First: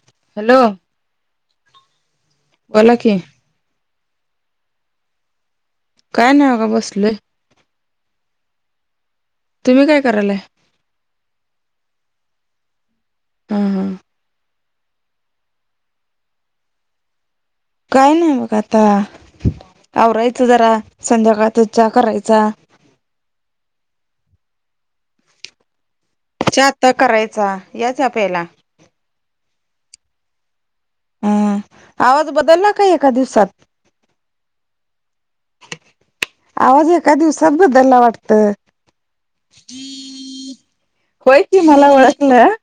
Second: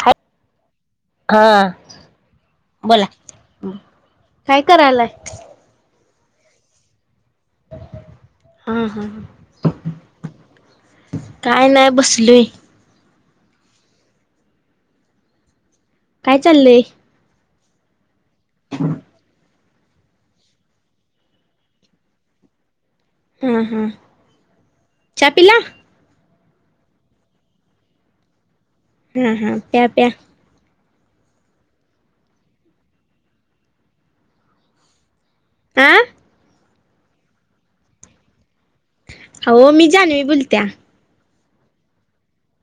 हाय. Hello. हा, बोला, काय करायलाय? काय नाही बघा बसलोय. हा, हा. तुम्ही काय करालाय? काय नाही बसलोय. हा, हा. काय चाललंय? काय नाही बघ आता, आवरायचं जरा संध्याकाळचा चहा करायचा. हां, हां, चहा पिला? चहा आता करायचा या चहा प्यायला. हा, हा प्या, प्या. हा, आवाज बदलला काय एका दिवसात? आं. आवाज एका दिवसात बद्दलला वाटतं. हो, मी जानवी बोलत्या. होय की, मला ओळखलं.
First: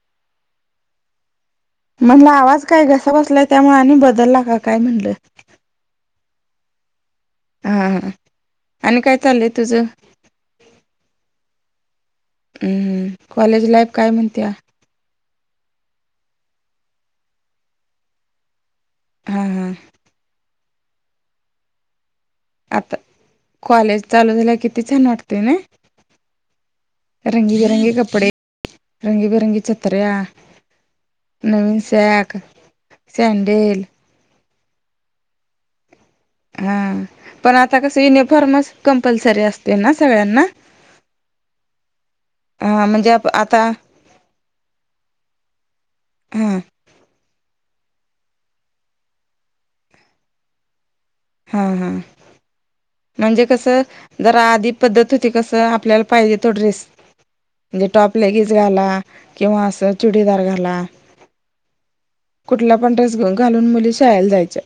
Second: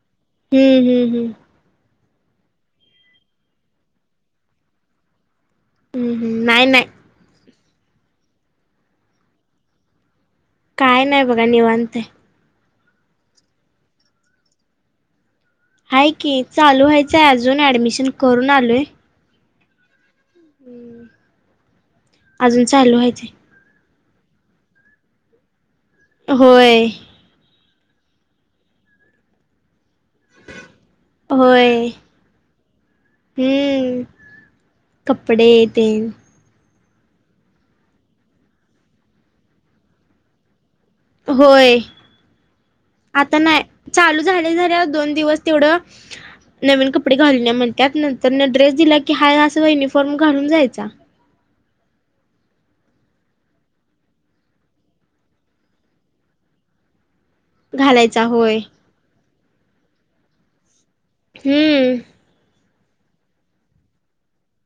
हम्म, हम्म, हम्म. म्हणलं आवाज काय घसा बसलाय त्यामुळे आणि बदलला का काय म्हणलं. हम्म, हम नाही नाही. हा, हा, आणि काय चाललंय तुझं? काय नाही बघा निवांत हाय. हम्म, हम्म कॉलेज लाईफ काय म्हणत्या? हाय की चालू व्हायचंय अजून ऍडमिशन करून आलोय. हा, हा. अजून आता चालू व्हायचंय. कॉलेज चालू झाल्या किती छान वाटतय नइ. होय. रंगी बिरंगे कपडे, रंगी बिरंगे छत्र्या. नवीन होय सॅक, सँनडेल. हम्म कपडे तेन. हा, पण आता कसं युनिफॉर्मच कंपल्सरी असते ना सगळ्यांना. होय, हा म्हणजे आप आता नाय. चालू झाल्या झाल्या दोन दिवस तेवढं हा. नवीन कपडे घालून या म्हणत्यात नंतर न ड्रेस दिला की हाय असा युनिफॉर्म घालून जायचा. हा हा. म्हणजे कसं जर आधी पद्धत होती कसं आपल्याला पाहिजे तो ड्रेस म्हणजे टॉप घालायचा लेगीच होय घाला किंवा असं चुडीदार घाला. हम्म! कुठला पण ड्रेस घ घालून मुली शाळेला जायच्या.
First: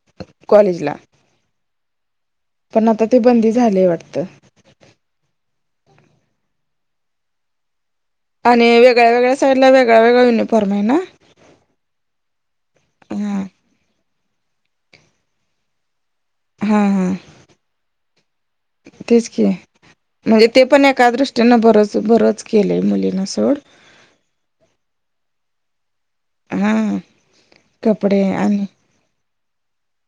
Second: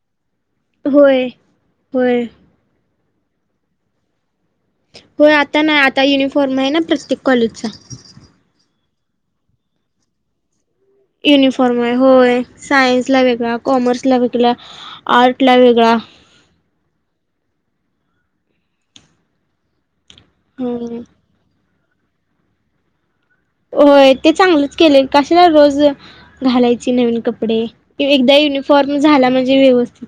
कॉलेज होय. होय. पण आता ते बंदी झालेय वाटतं. होय आता नाही आता युनिफॉर्म आहे ना प्रत्येक कॉलेजचा. आणि वेगळ्या वेगळ्या साइडला वेगळा वेगळा युनिफॉर्म आहे ना. युनिफॉर्म आहे होय सायन्स ला हा वेगळा, कॉमर्सला वेगळा आर्ट ला वेगळा. हा, हा, तेच की म्हणजे ते पण हम्म एकादृष्ट त्यांना बरंच बरंच केलंय मुलींना सोड. होय ते चांगलंच केले कशाला रोज हा घालायची नवीन कपडे कि कपडे एकदा आणि युनिफॉर्म झाला म्हणजे व्यवस्थित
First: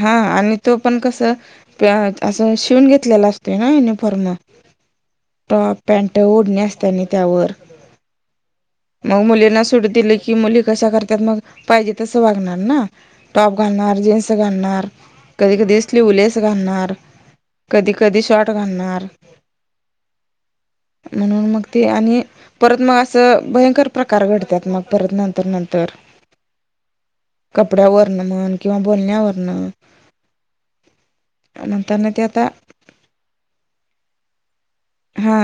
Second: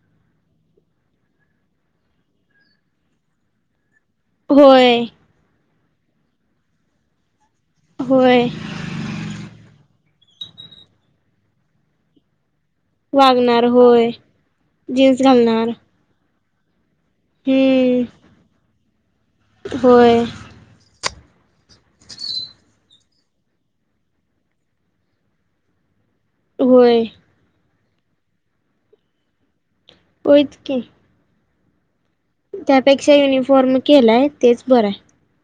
हा आणि तो पण कसं प असं शिवून घेतलेला असतोय ना युनिफॉर्म. होय. टॉप, पॅन्ट, ओढणी असत्या त्यावर. होय. मग मुलींना सुट दिलं की मुली कशा करतात मग पाहिजे तसं वागणार ना. टॉप वागणार घालणार होय. जीन्स घालणार जीन्स कधी घालणार कधी स्लीव्हलेस घालणार. कधी हम्म कधी शॉर्ट घालणार. हो म्हणून मग ते आणि परत मग असं भयंकर प्रकार घडतात मग परत नंतर नंतर होय कपड्यावरन म्हण किंवा बोलण्यावरन होतंच की नंतर ना ते आता त्यापेक्षा युनिफॉर्म केलाय तेच बरं आहे हा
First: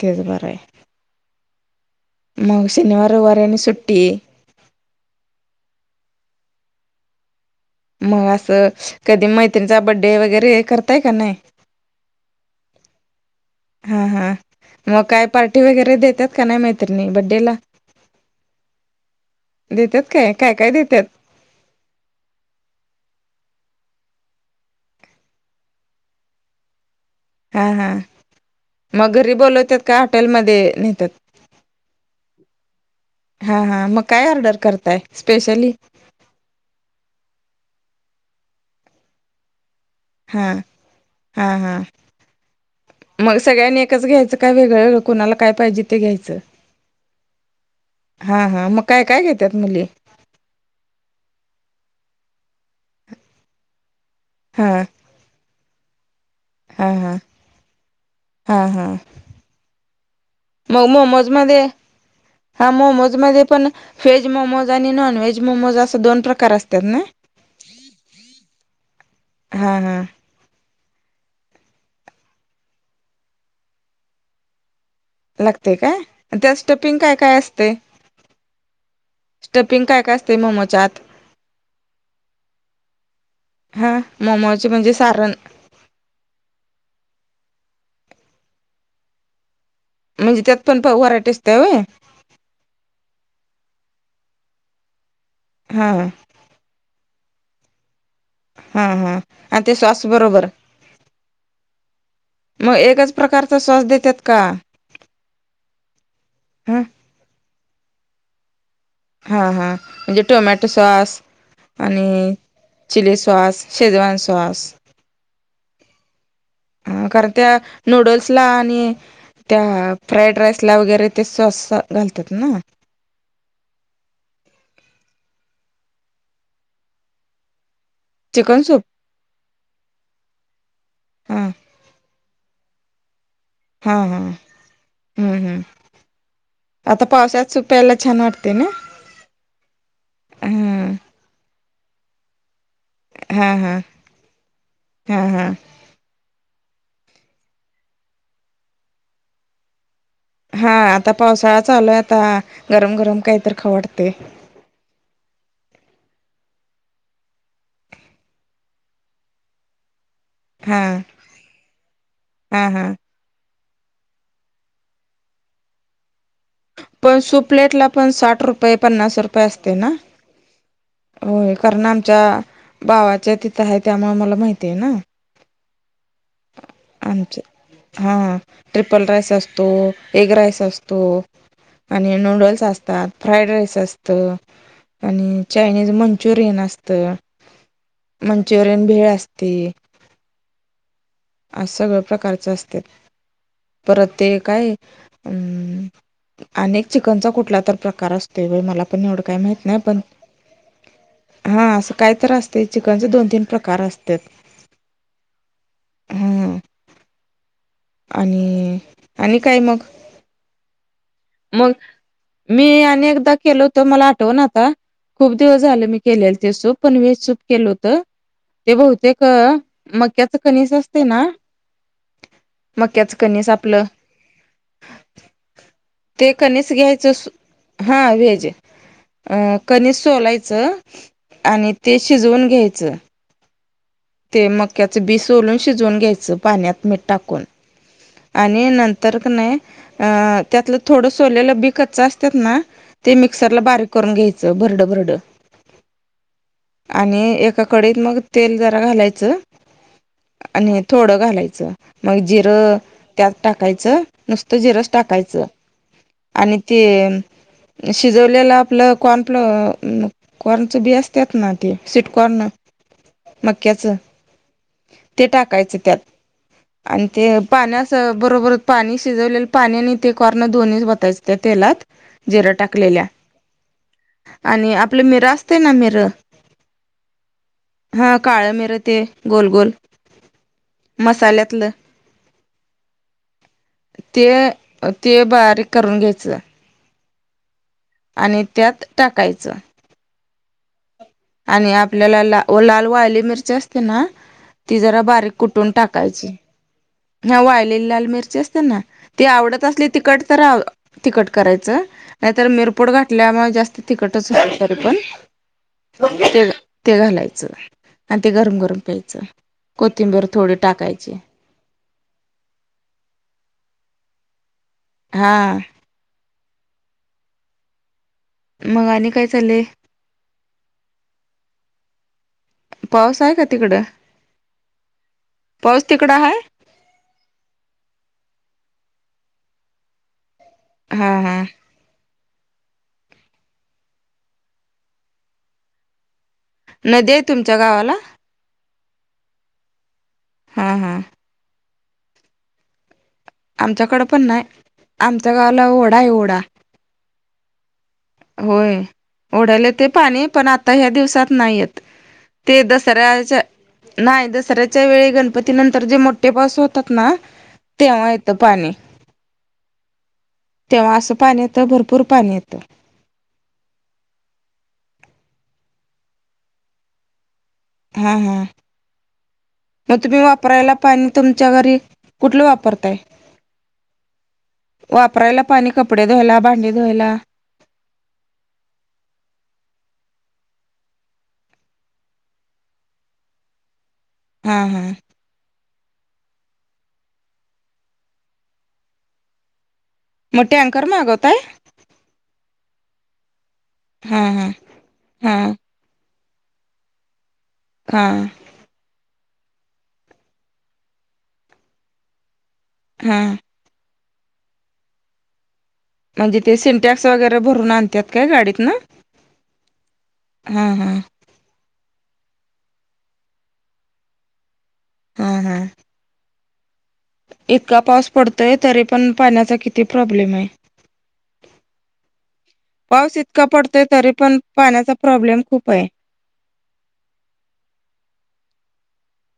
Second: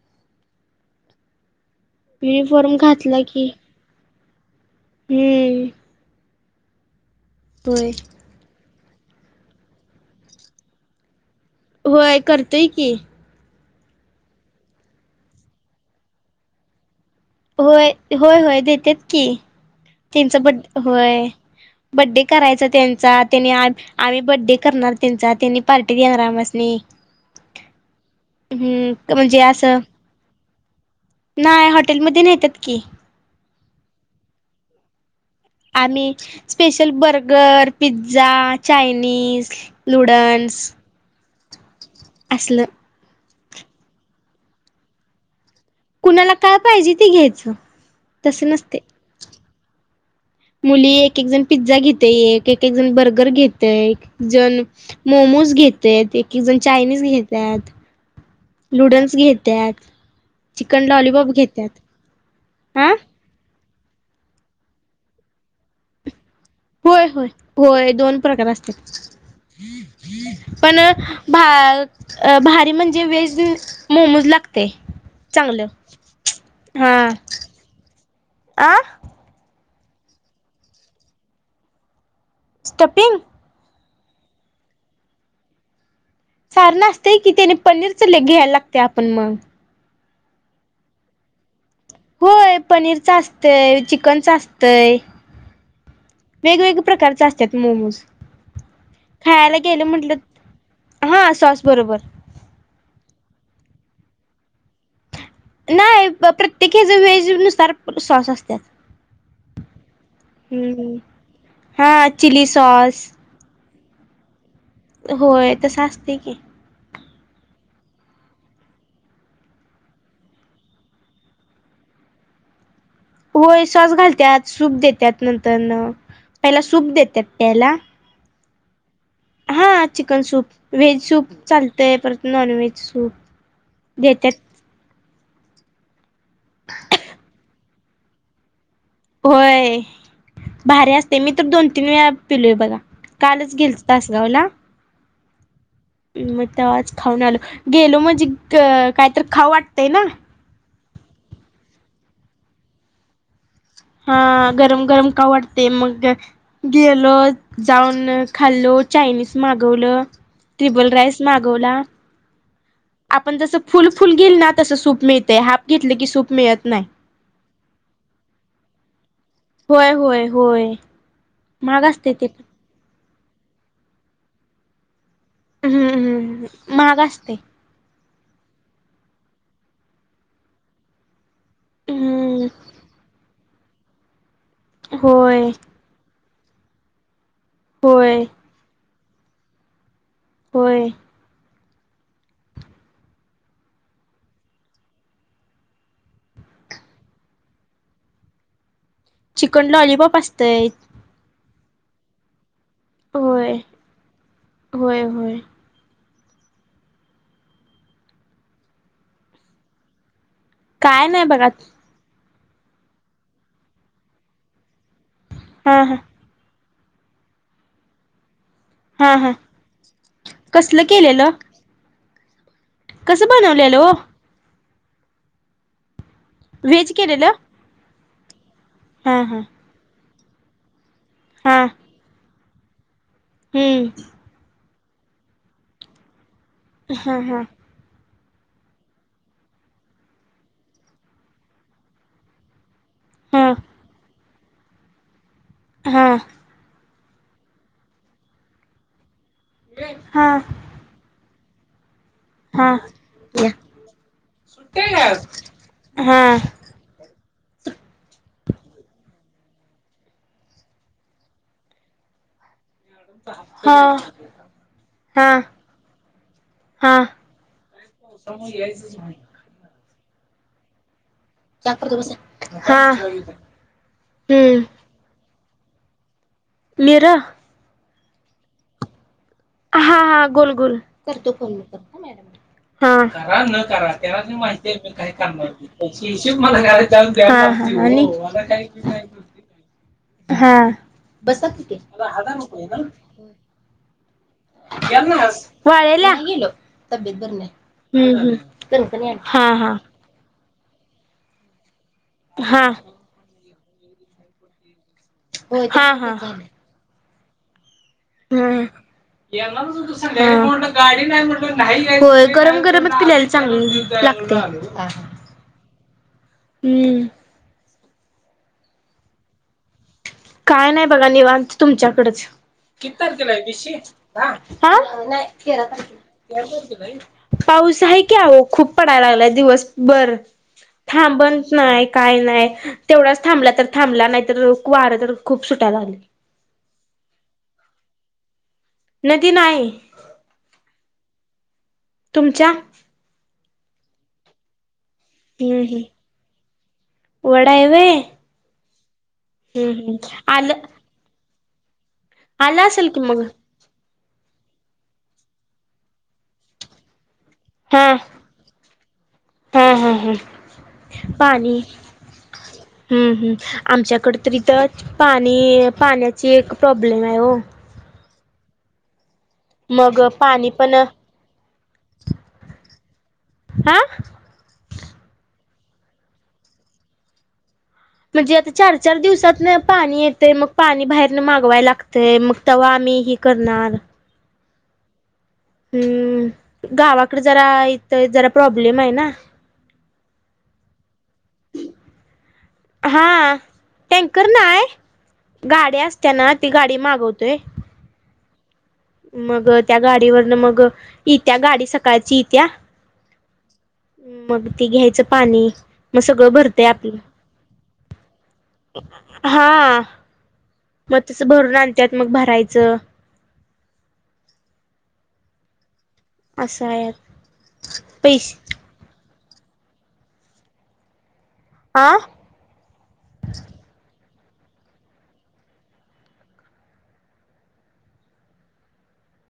तेच बरं आहे मग युनिफॉर्म शनिवार घातला की वरने सुट्टी हम्म होय मग असं कधी मैत्रिणीचा बड्डे वगैरे करताय का नाही होय करतोय की हा हा, मग काय पार्टी वगैरे देत्यात. होय, होय, होय देत्यात की. देतात काय त्यांच, काय काय बडे देतात होय. बड्डे करायचा त्यांचा त्यांनी आ आम्ही बड्डे करणार त्यांचा त्यांनी पार्टी देणार आमसांनी. हा हा हम्म मग घरी म्हणजे बोलवत असं का हॉटेलमध्ये नाही हॉटेलमध्ये नेतात की हा हा मग काय ऑर्डर करताय specially special burger pizza Chinese हां नुडल्स हां हां असलं मग सगळ्यांनी एकच घ्यायचं का वेगळं वेगळं कोणाला काय पाहिजे ते कुणाला घ्यायचं काय पाहिजे ते घ्यायचं तस हां हां नसते. मग काय काय घेतात मुली मुली एक एक जण पिझ्झा घेते एक एक जण बर्गर घेत एक जण हां मोमोज घेत आहेत एक एक जण हा चायनीज हा घेतात. हा हा नुडल्स घेतत मग चिकन मोमोज लॉलीपॉप मध्ये घेतत. हा मोमोज मध्ये पण व्हेज मोमोज आणि नॉन व्हेज मोमोज अस दोन प्रकार असतात. ना होय होय होय दोन प्रकार असत. हा हा पण भारी म्हणजे वेज मोमोज लागते. चांगलं लागते काय त्या स्टपिंग हा काय काय असते. आ स्टफिंग काय काय असते मोमोच्या आत स्टपिंग हा मोमोचे म्हणजे सारण सार ना असतेय की त्याने पनीर च ले घ्यायला लागते आपण मग म्हणजे त्यात पण प वराटे असते हवे. होय पनीरच असतंय चिकनच असतंय. हा. वेगवेगळ्या प्रकारचे असतात मोमोज हा हा खायला आणि ते गेलं सॉस बरोबर म्हटलं हा सॉस बरोबर मग एकच प्रकारचा सौस देतात का? नाही हा प्रत्येकीच वेहेज नुसार सॉस असतात. हा हा म्हणजे टोमॅटो हम्म सॉस हा आणि chilli sauce chilli sauce Schezwan sauce होय तसं असते की अ कारण त्या नूडल्स ला आणि त्या फ्राईड राईस ला वगैरे ते सॉस घालतात ना. होय सॉस घालतात सूप देतात नंतर न पहिला सूप देतात प्यायला चिकन सूप हा चिकन सूप व्हेज सूप हा चालतय परत नॉन व्हेज सूप हा हा देतात हम्म हम्म आता पावसात चक पप एला चछान वाटतेन. होय भारी असते मी तर दोन तीन वेळा पेलोय बघा. हा कालच हा गेलच तासगाव ला हा हा. मग ते आज खाऊन आलो गेलो म्हणजे कायत खाऊ वाटतंय ना. हा आता पावसाळा चालूय आता गरम गरम काहीत हा गरम गरम कावडते मग गेलो जाऊन खाल्लो चायनीज मागवलं. हा त्रिबल राईस मागवला. हा हा. आपण जसं फुल फुल गेईल ना तसं सूप मिळतय हाफ घेतलं की सूप मिळत नाही. पण सुप्लेट ला पण साठ रुपये पन्नास रुपये असते होय ना. होय होय. होय महाग कारण असते आमच्या ते पण भावाच्या तिथं आहे त्यामुळे मला माहिती आहे ना. हम्मम महाग असते. आमच्या हा ट्रिपल राईस असतो एग राईस असतो. आणि हम्म नूडल्स असतात फ्राईड राईस असत आणि होय आणि मंचुरियन असत. होय. जरण भेळ असते. हो. आ सगळं प्रकारच असत परत ते काय अम अ चिकनचा कुठला तर प्रकार असते व मला पण एवढं काय माहत चिकन नाही आपण लॉलीपॉप असतय हा असं काय तर असत चिकनचे दोन तीन होय प्रकार असत होय होय हा आणि आणि काय मग काय नाही बघ मग मी आणि एकदा केल होत मला आठवून आता खूप दिवस हा झालं हा मी केलेलं ते सूप पण वेज सूप केलं होतं ते हा बहते हा का मक्याच खनिज कसलं असते ना केलेलं मक्याचं कसं कणी बनवलेलं सापलं हो ते कनीिस व्हेज घ्यायचं सु केलेलं हां व्हेज हा हा कनीिज सोलायचं हा आणि ते शिजवून घ्यायचं हम्म ते मक्याचं बीस सोलून शिजवून घ्यायचं पाण्यात मीठ हा हा टाकून आणि नंतर का नाही अं त्यातलं थोडं सोलेलं बिकतच असतात ना ते हा मिक्सरला बारीक करून घ्यायचं भरड भरड हा आणि एका कडीत मग तेल जरा घालायचं हा आणि थोडं घालायचं मग हा जिरं त्यात या टाकायचं नुसतं जिरंच टाकायचं हा आणि ते शिजवलेलं आपलं कोणपलं कॉर्नचं बी असतात ना ते सिटकॉर्न हा मागक्याचं ते हा टाकायचे त्यात हा आणि ते पाण्यास बरोबरच पाणी शिजवलेलं पाणी आणि ते कॉनर दोन्च बयच त्या तेलात जिरा हा टाकलेल्या हम्म आणि आपलं मिरा असते ना मरं मरा हा काळ मेर ते गोल गोल हा हा गोल गोल करतो फोन मी मसाल्यातलं कर मॅड हा करा त्याला ते मी माहिती मी काही ते बारीक करणार करून त्या घ्यायचं मला जा्या आणि त्यात टाकायचं हा आणि आपल्याला ला लाल वाली मिरची असते ना ती जरा बारीक कुठून वाळेला टाकायची हा वाळलेली लाल हम्म हम्म मिरची असते ना कणकणी आली. ती हा आवडत हा असली तिकट तर तखट करायचं नाहीतर हा मिरपोड घाठल्यामुळे जास्त तखटच होत तरी पण हा हो हा ते ते घालायचं आणि ते गरम हम्म गरम प्यायचं कोथिंबीर थोडी टाकायचे हो गरम गरमच पिल्यायला चांगली लागते हा हम्म मगा आणि काय चाललेय काय नाही बघा निवांत तुमच्याकडेच किती पाऊस तारखेला आहे का दिशी तिकडं ह नाही तेरा पाऊस तारखेला तिकडं आहे तेरा तारखेला आहे पाऊस आहे कीह खूप पडायला लागलाय दिवस बर हा थांबन हा नाही काय नाही तेवढाच थांबला तर थांबला नाही तर कु वार तर खूप सुटायला लागली न दे तुमच्या गावाला नदी नाही हां हां तुमच्या आमच्याकडं पण नाही आमच्या हम्म गावाला हम्म ओढा आहे ओढा वडा आहेवे होय ओढायले ते पाणी पण आलं आता ह्या दिवसात नाहीयेत ते आलं असेल की मग दसऱ्याच्या नाही दसऱ्याच्या वेळी गणपती नंतर जे मोठे पाऊस होतात ना हा तेव्हा येतं पाणी हा हम हम तेव्हा असं पाणी येतं भरपूर पाणी येतं ह ह आमच्याकडे तरी इथ पाणी पाण्याची एक प्रॉब्लेम आहे हो हा हा मग तुम्ही पाणी वापरायला पण पाणी तुमच्या घरी कुठलं वापरताय हा वापरायला पाणी कपडे धुयला भांडी धुयला म्हणजे आता चार चार दिवसात पाणी येते मग पाणी बाहेरन मागवाय लागतंय मग तेव्हा आम्ही ह करणारल हा हा हम्म गावाकडे जरा इथ जरा प्रॉब्लेम आहे ना मो टे अँकरर मग आगत आहे हा हा टेकर हा नाहीय हा गाड अस त्यांना ती गाडी मागवतोय काा मग त्या गाडीवरन मग येत्या गाडी सकाळची येत्या हा मग ती घ्यायचं पाणी मग सगळं म्हणजे ते भरतय आपलं सिंटॅक्स वगैरे भरून आणत्यात काय गाडीतन हा हम् मग हम् भरून आणत्यात मग भरायचं हम हम असं आहे इतका पाऊस पैसे पडतोय तरी पण पाण्याचा किती प्रॉब्लेम आहे आं पाऊस इतका पडतोय तरी पण पाण्याचा प्रॉब्लेम खूप आहे